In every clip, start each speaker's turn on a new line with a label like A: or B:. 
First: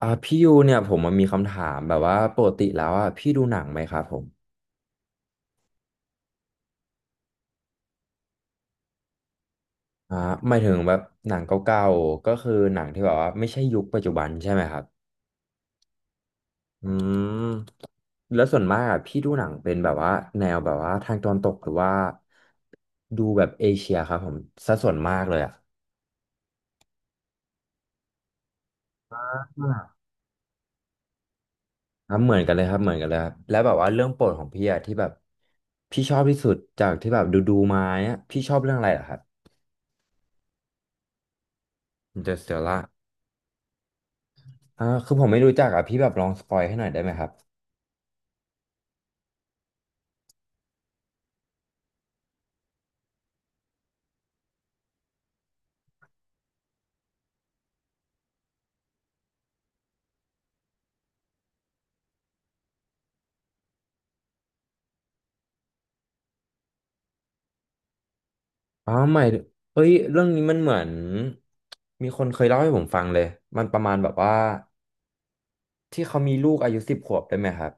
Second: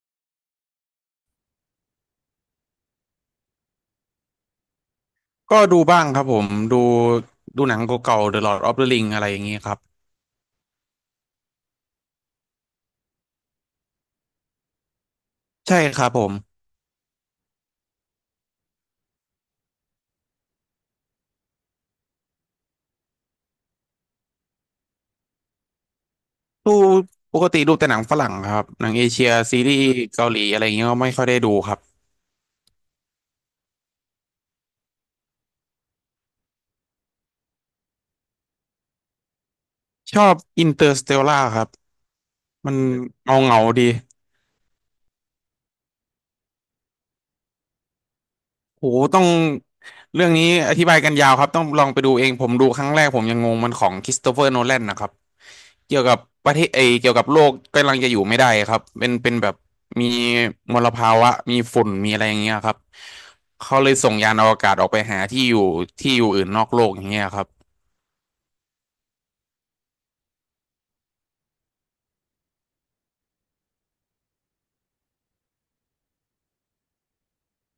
A: พี่ยูเนี่ยผมมันมีคำถามแบบว่าปกติแล้วอ่ะพี่ดูหนังไหมครับผม
B: ก็ดูบ้างครับผมดูดูหนังเก่าๆ The Lord of the Ring อะไรอย่างนี้ครับ
A: อ่าหมายถึงแบบหนังเก่าๆก็คือหนังที่แบบว่าไม่ใช่ยุคปัจจุบันใช่ไหมครับ
B: ใช่ครับผม
A: อืมแล้วส่วนมากอ่ะพี่ดูหนังเป็นแบบว่าแนวแบบว่าทางตะวันตกหรือว่าดูแบบเอเชียครับผมสัดส่วนมากเลยอ่ะ
B: ดูปกติดูแต่หนังฝรั่งครับหนังเอเชียซีรีส์
A: อ่า
B: เกาหลีอะไรอย่างเงี้ยก็ไม่ค่อยได้ดูครับ
A: ครับเหมือนกันเลยครับเหมือนกันเลยครับแล้วแบบว่าเรื่องโปรดของพี่อ่ะที่แบบพี่ชอบที่สุดจากที่แบบดูๆมาเนี่ยพี่ชอบเรื่องอะไรเหรอครับ
B: ชอบ Interstellar ครับมัน
A: Interstellar
B: เงาดี
A: คือผมไม่รู้จักอ่ะพี่แบบลองสปอยให้หน่อยได้ไหมครับ
B: โหต้องเรื่องนี้อธิบายกันยาวครับ ต้องลองไปดูเอง ผมดูครั้งแรกผมยังงงมันของคริสโตเฟอร์โนแลนนะครับ เกี่ยวกับประเทศเอยเกี่ยวกับโลกกำลังจะอยู่ไม่ได้ครับ เป็นแบบมีมลภาวะ มีฝุ่นมีอะไรอย่างเงี้ยครับ เขาเลยส่งยานอวกาศออกไปหาที่อยู่อื่นนอกโลกอย่างเงี้ยครับ
A: อ๋อไม่เอ้ยเรื่องนี้มันเหมือนมีคนเคยเล่าให้ผมฟังเลยมันประมาณแบบว่าที่เขามีลูกอายุสิบขวบได้ไหมครับ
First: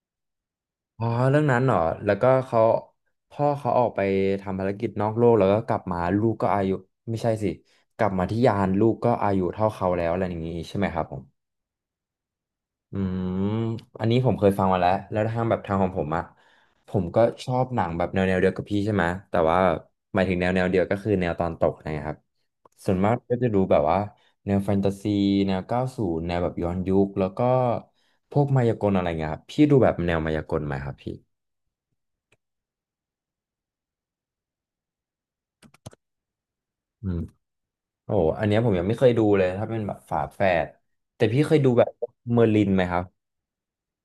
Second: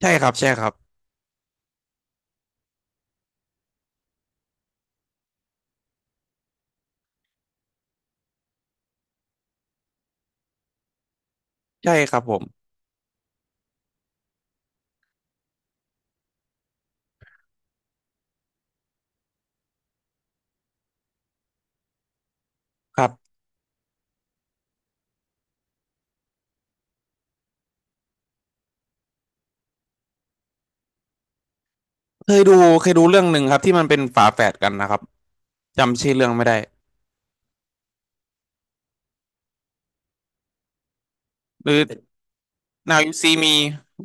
B: ใช่ครับใช่ครับ
A: อ๋อเรื่องนั้นเหรอแล้วก็เขาพ่อเขาออกไปทำภารกิจนอกโลกแล้วก็กลับมาลูกก็อายุไม่ใช่สิกลับมาที่ยานลูกก็อายุเท่าเขาแล้วอะไรอย่างงี้ใช่ไหมครับผม
B: ใช่ครับผม
A: อืมอันนี้ผมเคยฟังมาแล้วแล้วทางแบบทางของผมอะผมก็ชอบหนังแบบแนวเดียวกับพี่ใช่ไหมแต่ว่าหมายถึงแนวเดียวก็คือแนวตอนตกนะครับส่วน
B: ครั
A: มากก็
B: บ
A: จะดูแบบว่าแนวแฟนตาซีแนวเก้าสูนแนวแบบย้อนยุคแล้วก็พวกมายากลอะไรเงี้ยครับพี่ดูแบบแนวมายากลไหมครับพี่
B: เคยดูเรื่องหนึ่งครับที่มันเป็นฝาแฝดกันนะครับจำชื่อเรื่องไม่ได้
A: อืมโอ้โหอันเนี้ยผมยังไม่เคยดูเลยถ้าเป็นแบบฝาแฝดแต่พี่เคย
B: ห
A: ดู
B: รือ
A: แบบเมอร์ลินไหมค
B: Now
A: รับ
B: You See Me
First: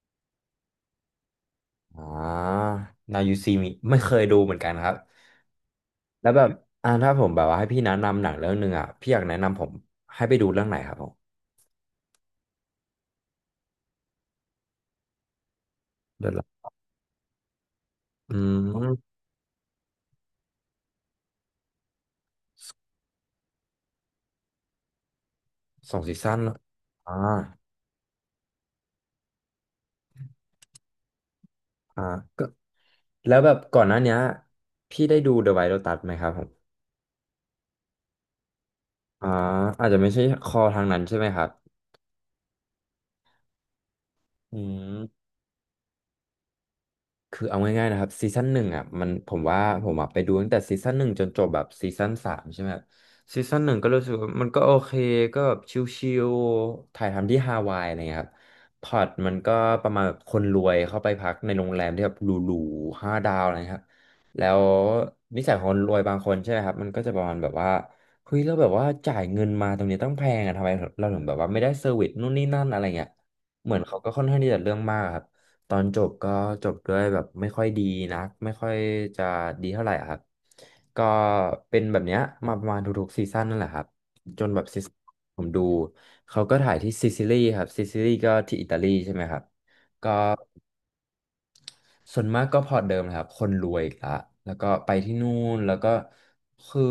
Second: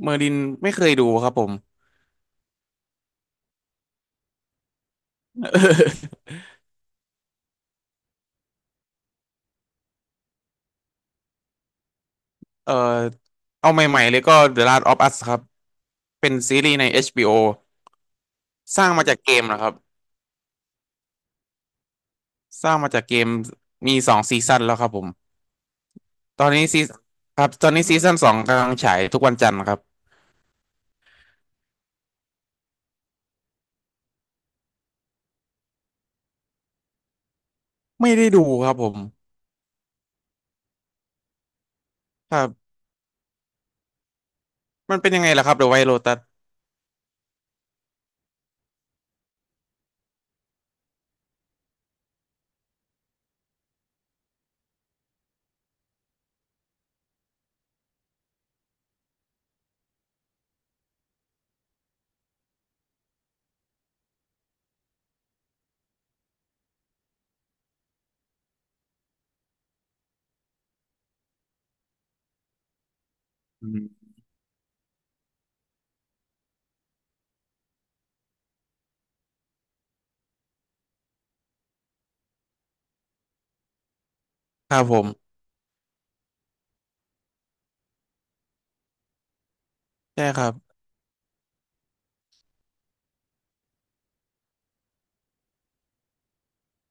B: เมอร์ลินไม่เคยดูครับผม
A: อ่า Now You See Me ไม่เคยดูเหมือนกันครับ แล้วแบบถ้าผมแบบว่าให้พี่แนะนำหนังเรื่องหนึ่งอ่ะพี่อยากแนะนำผมให้ไปดูเรื่องไหนครับผม
B: เออเอาใหม่ๆเลยก็ The Last of Us ครับ
A: เดื
B: เป็
A: อน
B: น
A: ละ
B: ซีรีส์ใน HBO
A: อื
B: สร้างมา
A: ม
B: จากเกมนะครับสร้างมาจากเกมมีสองซีซั่นแล้วครับผม
A: สองซีซั่น
B: ตอ
A: เหร
B: น
A: อ
B: นี้ซี
A: อ่า
B: ครับตอนนี้ซีซั่นสองกำลังฉายทุกวันจันทร์ครับ
A: อ่าก็แล้วแบบก่อนหน้าเนี้ยพี่ได้ดู The White Lotus ไหมครับผม
B: ไม่ได้ดูครับผม
A: อ่าอาจจะไม่ใช่คอทางนั้นใช่ไหมครับ
B: ครับ
A: อื
B: มันเป็นยัง
A: ม
B: ไงล่ะครับ The White Lotus
A: คือเอาง่ายๆนะครับซีซั่นหนึ่งอ่ะมันผมว่าผมอ่ะไปดูตั้งแต่ซีซั่นหนึ่งจนจบแบบซีซั่นสามใช่ไหมครับซีซั่นหนึ่งก็รู้สึกว่ามันก็โอเคก็แบบชิลๆถ่ายทำที่ฮาวายอะไรเงี้ยครับพล็อตมันก็ประมาณแบบคนรวยเข้าไปพักในโรงแรมที่แบบหรูๆห้าดาวอะไรครับแล้วนิสัยของคนรวยบางคนใช่ไหมครับมันก็จะประมาณแบบว่าเฮ้ยเราแล้วแบบว่าจ่ายเงินมาตรงนี้ต้องแพงอะทำไมเราถึงแบบว่าไม่ได้เซอร์วิสนู่นนี่นั่นอะไรเงี้ย
B: อื
A: เหมือนเขา
B: ม
A: ก็ค่อนข้างที่จะเรื่องมากอะครับ ตอนจบก็จบด้วยแบบไม่ค่อยดีนักไม่ค่อยจะดีเท่าไหร่อะครับ ก็เป็นแบบเนี้ยมาประมาณทุกๆซีซั่นนั่นแหละครับ จนแบบ
B: ค
A: ซี
B: รับ
A: ซั่
B: ผ
A: น
B: ม
A: ผมดูเขาก็ถ่ายที่ซิซิลีครับซิซิลีก็ที่อิตาลีใช่ไหมครับ
B: ใช่ครับ
A: ส่วนมากก็พอร์ตเดิมนะครับคนรวยอีกละแล้วก็ไปที่นู่นแล้วก็คือ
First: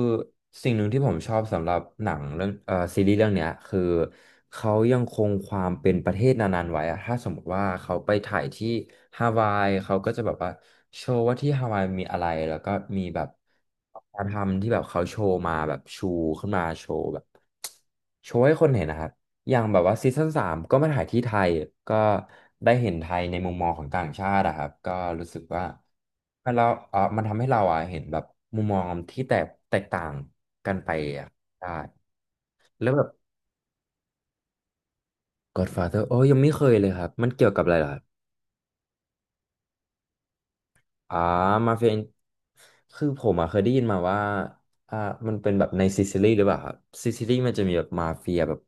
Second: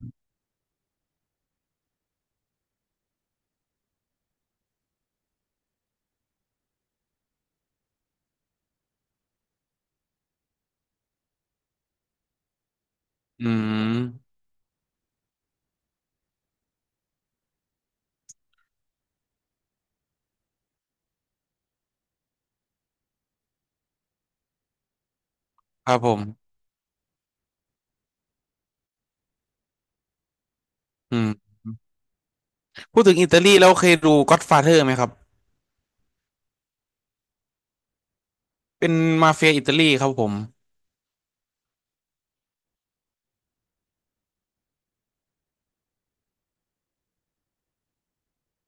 A: สิ่งหนึ่งที่ผมชอบสำหรับหนังเรื่องซีรีส์เรื่องเนี้ยคือเขายังคงความเป็นประเทศนานๆไว้อะถ้าสมมติว่าเขาไปถ่ายที่ฮาวายเขาก็จะแบบว่าโชว์ว่าที่ฮาวายมีอะไรแล้วก็มีแบบ
B: อื
A: การ
B: ม
A: ทำที่แบบเขาโชว์มาแบบชูขึ้นมาโชว์แบบโชว์ให้คนเห็นนะครับ อย่างแบบว่าซีซั่นสามก็มาถ่ายที่ไทยก็ได้เห็นไทยในมุมมองของต่างชาติอะครับก็รู้สึกว่า
B: ครับผม
A: มันเราเออมันทำให้เราอะเห็นแบบมุมมองที่แตกต่างกันไป
B: อื
A: อะ
B: ม
A: ได้แล้ว
B: พู
A: แบ
B: ด
A: บ
B: ถึงอิตาลีแล้วเคยดู Godfather ไหมครับ
A: Godfather โอ้ยยังไม่เคยเลยครับมันเกี่ยวกับอะไรเหรอครับ
B: เป็นมาเฟียอิตาลีครับผม
A: อ่ามาเฟียคือผมอะเคยได้ยินมาว่าอ่ามันเป็นแบบในซิซิลีหรือเปล่าครับซิซิลีมันจะมีแบบมาเฟียแบบ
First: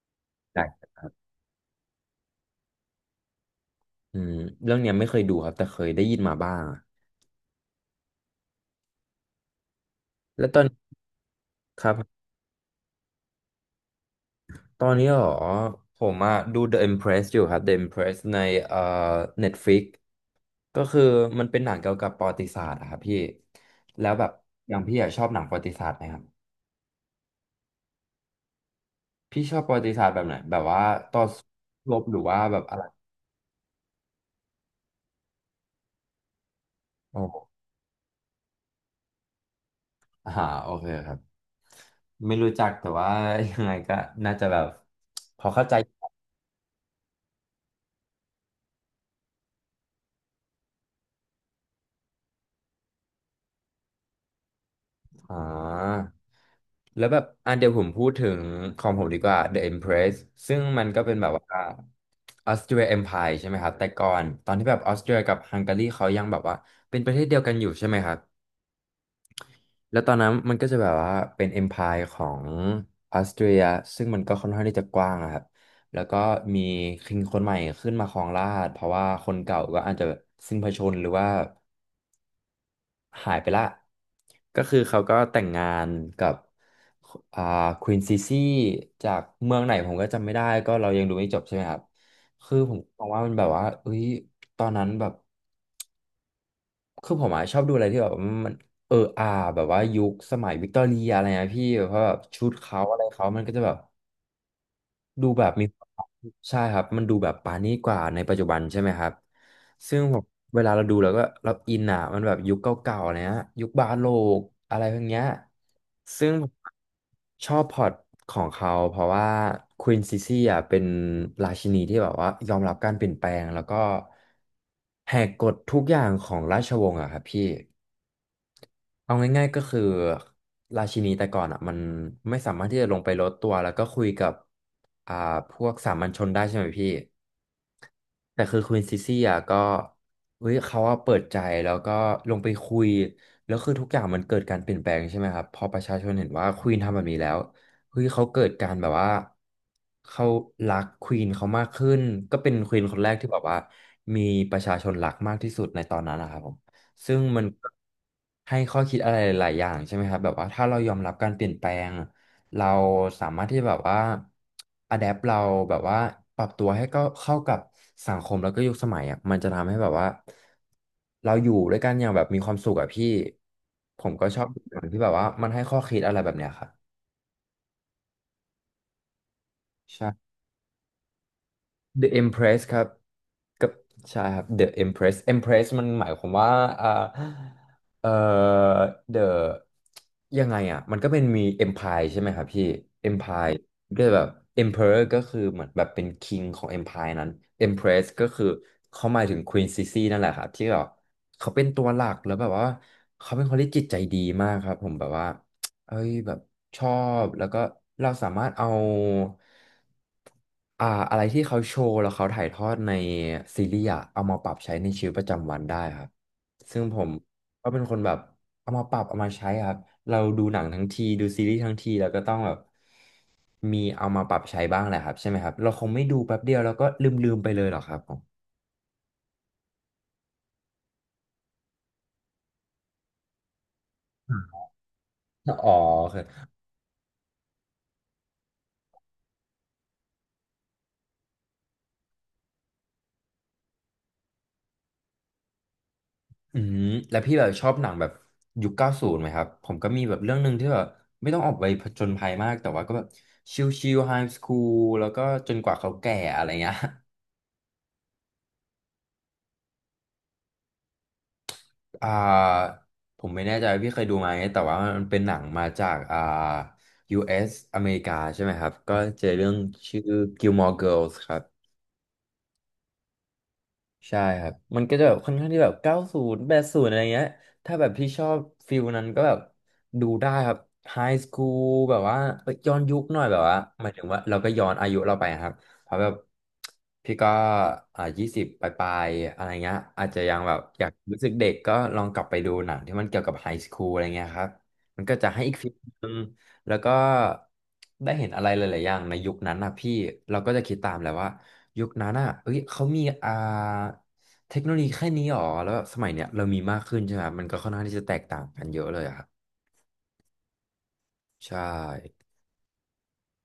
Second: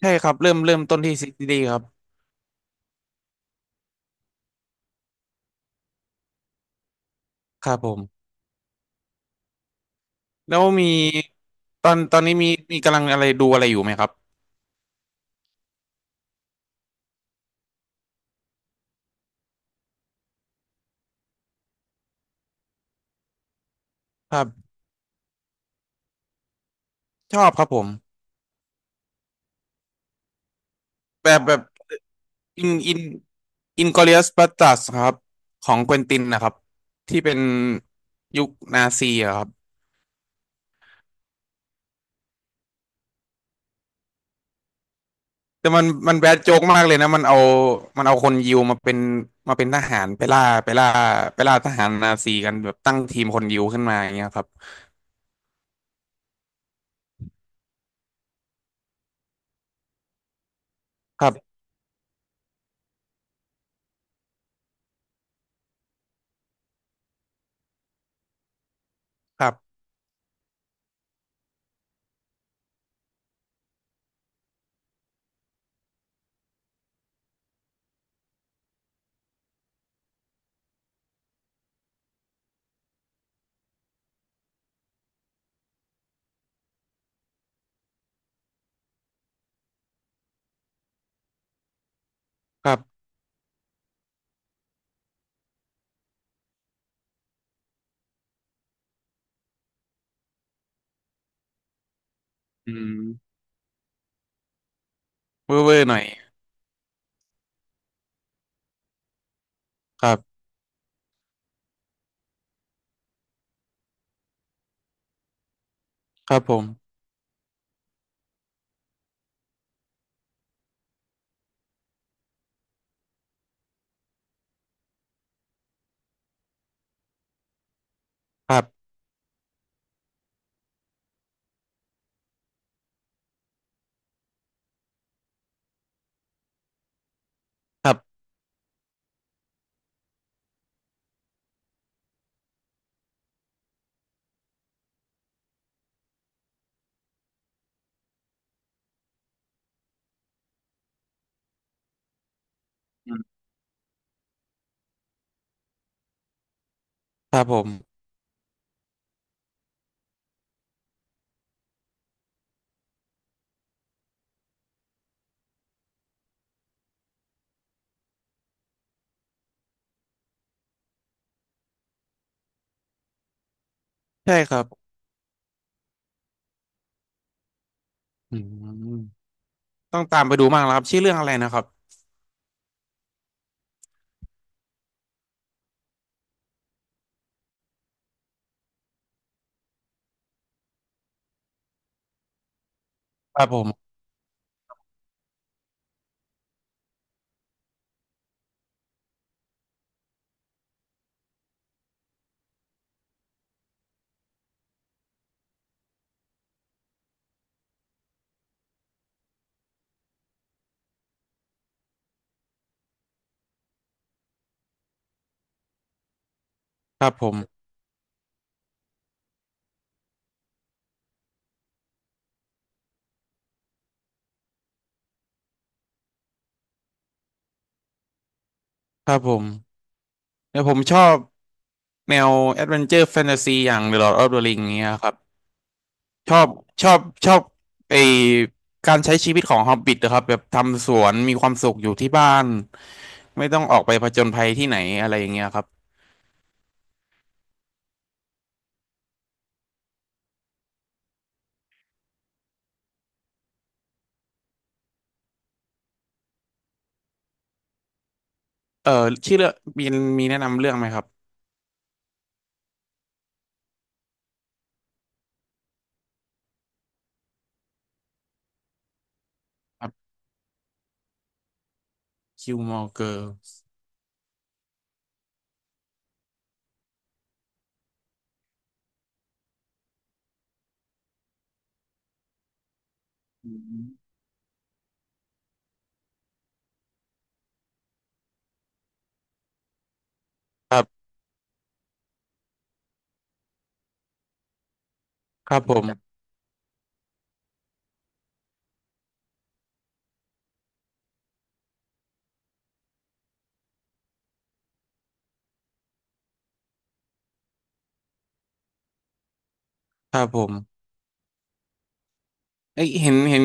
B: ใช่ครับเริ่
A: ให
B: ม
A: ญ
B: เริ่ม
A: ่
B: ต้นที่ซีรีส์ครับ
A: อืมเรื่องเนี้ยไม่เคยดูครับแต่เคยได้ยินมาบ้าง
B: ครับผม
A: แล้ว
B: แล้
A: ตอ
B: ว
A: น
B: มี
A: ค
B: ต
A: ร
B: อนตอ
A: ับ
B: นนี้มีมีกำลังอะไรดูอะไรอยู่ไหมครับ
A: ตอนนี้เหรอผมอะดู The Empress อยู่ครับ The Empress ในเอ่อ Netflix ก็คือมันเป็นหนังเกี่ยวกับประวัติศาสตร์อะครับพี่แล้วแบบ
B: ครับ
A: อย่างพี่อะชอบหนังประวัติศาสตร์ไหมครับ
B: ชอบครับผม
A: พี่ชอบประวัติศาสตร์แบบไหนแบบว่าต่อ
B: แบบ
A: สู้
B: แบบ
A: รบหรือว่าแบบ
B: อิน
A: อะไร
B: อินอินกลอริอัสบัสตัสครับของเควินตินนะครับที่
A: โอ้
B: เป็นยุคนาซีอะครับ
A: อ่าโอเคครับไม่รู้จักแต่ว่ายังไงก็น่าจะแบบพอเข้า
B: แต่
A: ใจ
B: มันแบดโจ๊กมากเลยนะมันเอาคนยิวมาเป็นมาเป็นทหารไปล่าทหารนาซีกันแบบตั้งทีมคนยิวขึ้นมาอย่างเงี้ยครับ
A: อ่าแล้วแบบอ่ะเดี๋ยวผมพูดถึงของผมดีกว่า The Empress ซึ่งมันก็เป็น
B: ค
A: แบ
B: รั
A: บ
B: บ
A: ว่าออสเตรีย Empire ใช่ไหมครับ แต่ก่อนตอนที่แบบออสเตรียกับฮังการีเขายังแบบว่าเป็นประเทศเดียวกันอยู่ใช่ไหมครับ
B: ครับ
A: แล้วตอนนั้นมันก็จะแบบว่าเป็น Empire ของออสเตรียซึ่งมันก็ค่อนข้างที่จะกว้างอะครับ แล้วก็มีคิงคนใหม่ขึ้นมาครองราชย์เพราะว่าคนเก่าก็อาจจะสิ้นพระชนม์หรือว่า หายไปละก็คือเขาก็แต่งงานกับอ่าควีนซีซี่จากเมืองไหนผมก็จำไม่ได้ก็เรายังดูไม่จบใช่ไหมครับคือ
B: ค
A: ผ
B: รั
A: ม
B: บ
A: มองว่ามันแบบว่าเอ้ยตอนนั้นแบบคือผมอะชอบดูอะไรที่แบบมันเอออาแบบว่ายุคสมัยวิกตอเรียอะไรนะพี่เพราะแบบชุด
B: อื
A: เขาอะไรเขา
B: ม
A: มันก็จะแบบ ดูแบบ
B: เว่อ
A: มี
B: ร์ๆหน่อย
A: ใช่ครับ มันดูแบบปานี้กว่าในปัจจุบันใช่ไหมครับ ซึ่ง
B: ครั
A: ผม
B: บ
A: เวลาเราดูแล้วก็เราอินอ่ะ มันแบบยุคเก่าๆเนี้ยยุคบาโลกอะไรพวกเนี้ยซึ่
B: ค
A: ง
B: รับ
A: ผ
B: ผ
A: ม
B: ม
A: ชอบพล็อตของเขาเพราะว่าควีนซิซี่อ่ะเป็นราชินีที่แบบว่ายอมรับการเปลี่ยนแปลงแล้วก็แหกกฎทุกอย่างของราชวงศ์อ่ะครับพี่
B: ครับ
A: เอาง่ายๆก็คือราชินีแต่ก่อนอ่ะมันไม่สามารถที่จะลงไปลดตัวแล้วก็คุยกับอ่าพวกสามัญชนได้ใช่ไหมพี่
B: ครับ
A: แต่คือควีนซิซี่อ่ะก็เฮ้ยเขาอ่ะเปิดใจแล้วก็ลงไปคุยแล้วคือทุกอย่างมันเกิดการเปลี่ยนแปลงใช่ไหมครับพอประชาชนเห็นว่าควีนทำแบบนี้แล้วเฮ้ยเขาเกิดการแบบว่าเขารักควีนเขามากขึ้นก็เป็นควีนคนแร
B: อื
A: กที่แบ
B: ม
A: บว่ามีประชาชนรักมากที่สุดในตอนนั้นนะครับผม ซึ่ง
B: ค
A: มั
B: รับ
A: น
B: ผ
A: ก็
B: ม
A: ให้ข้อคิดอะไรหลายๆอย่างใช่ไหมครับแบบว่าถ้าเรายอมรับการเปลี่ยนแปลงเราสามารถที่แบบว่าอะแดปเราแบบว่าปรับตัวให้ก็เข้ากับสังคมแล้วก็ยุคสมัยอ่ะมันจะทำให้แบบว่าเราอยู่ด้วยกันอย่างแบบมีความสุขอะพี่ผมก็
B: ใช่
A: ชอบ
B: ครับ
A: หนังที่แบบว่ามันให้ข้อคิดอะไรแบบเนี้ยครับ
B: อืมต้อง
A: ใช่
B: ตามไปดูมากแล้วครับชื่อเรื่องอะไรนะครับ
A: The Empress ครับกับใช่ครับ The Empress Empress มันหมายความว่าอ่าเอ่อ The ยังไงอ่ะมันก็เป็นมี Empire ใช่ไหมครับพี่
B: ครับ
A: Empire
B: ผม
A: ก็แบบ Emperor ก็คือเหมือนแบบเป็น King ของ Empire นั้น Empress ก็คือเขาหมายถึง Queen Sisi นั่นแหละครับที่แบบเขาเป็นตัวหลักแล้วแบบว่าเขาเป็นคนที่จิตใจดีมากครับผมแบบว่า เอ้ยแบบชอบแล้วก็เราสามารถเอาอะไรที่เขาโชว์แล้วเขาถ่ายทอดในซีรีส์อะเอามาปรับใช้ในชีวิตประจำวันได้ครับซึ่งผ
B: ครั
A: ม
B: บผม
A: ก็เป็นคนแบบเอามาปรับเอามาใช้ครับเราดูหนังทั้งทีดูซีรีส์ทั้งทีแล้วก็ต้องแบบมีเอามาปรับใช้บ้างแหละครับใช่ไหมครับเราคงไม่ดูแป๊บเดียวแล้วก็ลืมๆไปเลยหรอกครับผม
B: ครับผมแล้วผมชอบแนวแอดเวนเจอร์แฟนตาซีอย่าง The Lord of the Ring เงี้ยครับ
A: อ๋อโอเค
B: ชอบชอบชอบไอการใช้ชีวิตของฮอบบิ t นะครับแบบทำสวนมีความสุขอยู่ที่บ้านไม่ต้องออกไปผจญภัยที่ไหนอะไรอย่างเงี้ยครับ
A: อืมแล้วพี่แบบชอบหนังแบบยุคเก้าศูนย์ไหมครับผมก็มีแบบเรื่องหนึ่งที่แบบไม่ต้องออกไปผจญภัยมากแต่ว่าก็แบบชิลๆไฮสคูลแล้วก็จนกว่าเขาแก่อะไรเงี้ย
B: เออชื่อเรื่องมีมีแนะนำเรื่องไหมครับ
A: อ่าผมไม่แน่ใจว่าพี่เคยดูไหมแต่ว่ามันเป็นหนังมาจากUS อสอเมริกาใช่ไหมครับก็เจอเรื่อง
B: ครั
A: ชื่อ
B: บ
A: Gilmore Girls ครับ
B: คิวมอเกอร์
A: ใช่ครับมันก็จะแบบค่อนข้างที่แบบ90 80อะไรเงี้ยถ้าแบบพี่ชอบฟิลนั้นก็แบบดูได้ครับไฮสคูลแบบว่าเอ้ยย้อนยุคหน่อยแบบว่าหมายถึงว่าเราก็ย้อนอายุเราไปครับเพราะแบบพี่ก็20 ปลายๆอะไรเงี้ยอาจจะยังแบบอยากรู้สึกเด็กก็ลองกลับไปดูหนังที่มันเกี่ยวกับไฮสคูลอะไรเงี้ยครับมันก็จะให้
B: ค
A: อีก
B: รับ
A: ฟิ
B: ผ
A: ลนึง
B: ม
A: แล้วก็ได้เห็นอะไรหลายๆอย่างในยุคนั้นนะพี่เราก็จะคิดตามแหละว่า ยุคนั้นอ่ะเอ้ยเขามีเทคโนโลยีแค่นี้หรอแล้วแบบสมัยเนี้ยเรามีมากขึ้นใช่ไหม มันก็ค่อนข้างที่จะแตกต่างกันเยอะเลยอะครับ
B: ครับผม
A: ใช่
B: เอ้ยเห็น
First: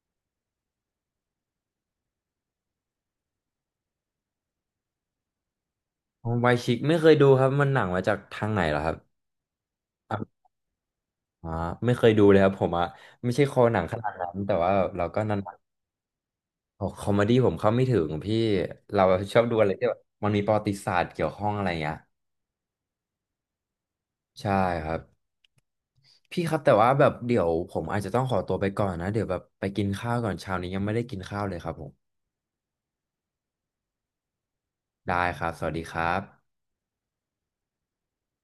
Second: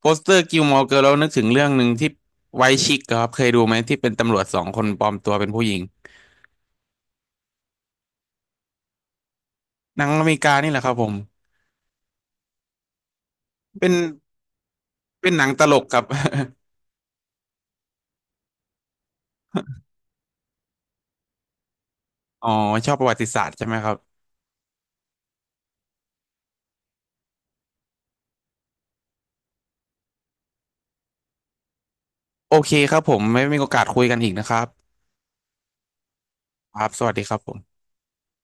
B: โปสเตอร์กิลมอร์เกิร์ลแล้วนึกถึงเรื่องหนึ่งที่ไวท์ชิคครับเคยดูไหมที่เป็นตำรวจสองคนปลอมตัวเป็นผู้หญิง
A: ไวชิกไม่เคยดูครับมันหนังมาจากทางไหนเหรอครับ
B: หนังอเมริกานี่แหละครับผม
A: อ่าไม่เคยดูเลยครับผมอ่ะไม่ใช่คอหนัง
B: เป็น
A: ขนาดนั้นแต่ว่าเราก็
B: เป็น
A: นาน
B: หนังตลกครับ
A: ๆโอ้คอมเมดี้ผมเข้าไม่ถึงพี่ เราชอบดูอะไรที่แบบมันมีประวัติศาสตร์เกี่ยวข้องอะไรเงี้ย
B: อ๋อชอบประวัติศาสตร์ใช่ไหมครับ
A: ใช่ครับ พี่ครับแต่ว่าแบบเดี๋ยวผมอาจจะต้องขอตัวไปก่อนนะเดี๋ยวแบบไปกินข้าวก่อนเช้านี้ยังไม่ได้กินข้าวเลยครับผม
B: โอเคครับผมไม่มีโอกาสคุยกันอีกนะครับ
A: ได้ครับ สวัสดีครับ
B: ครับสวัสดีครับผม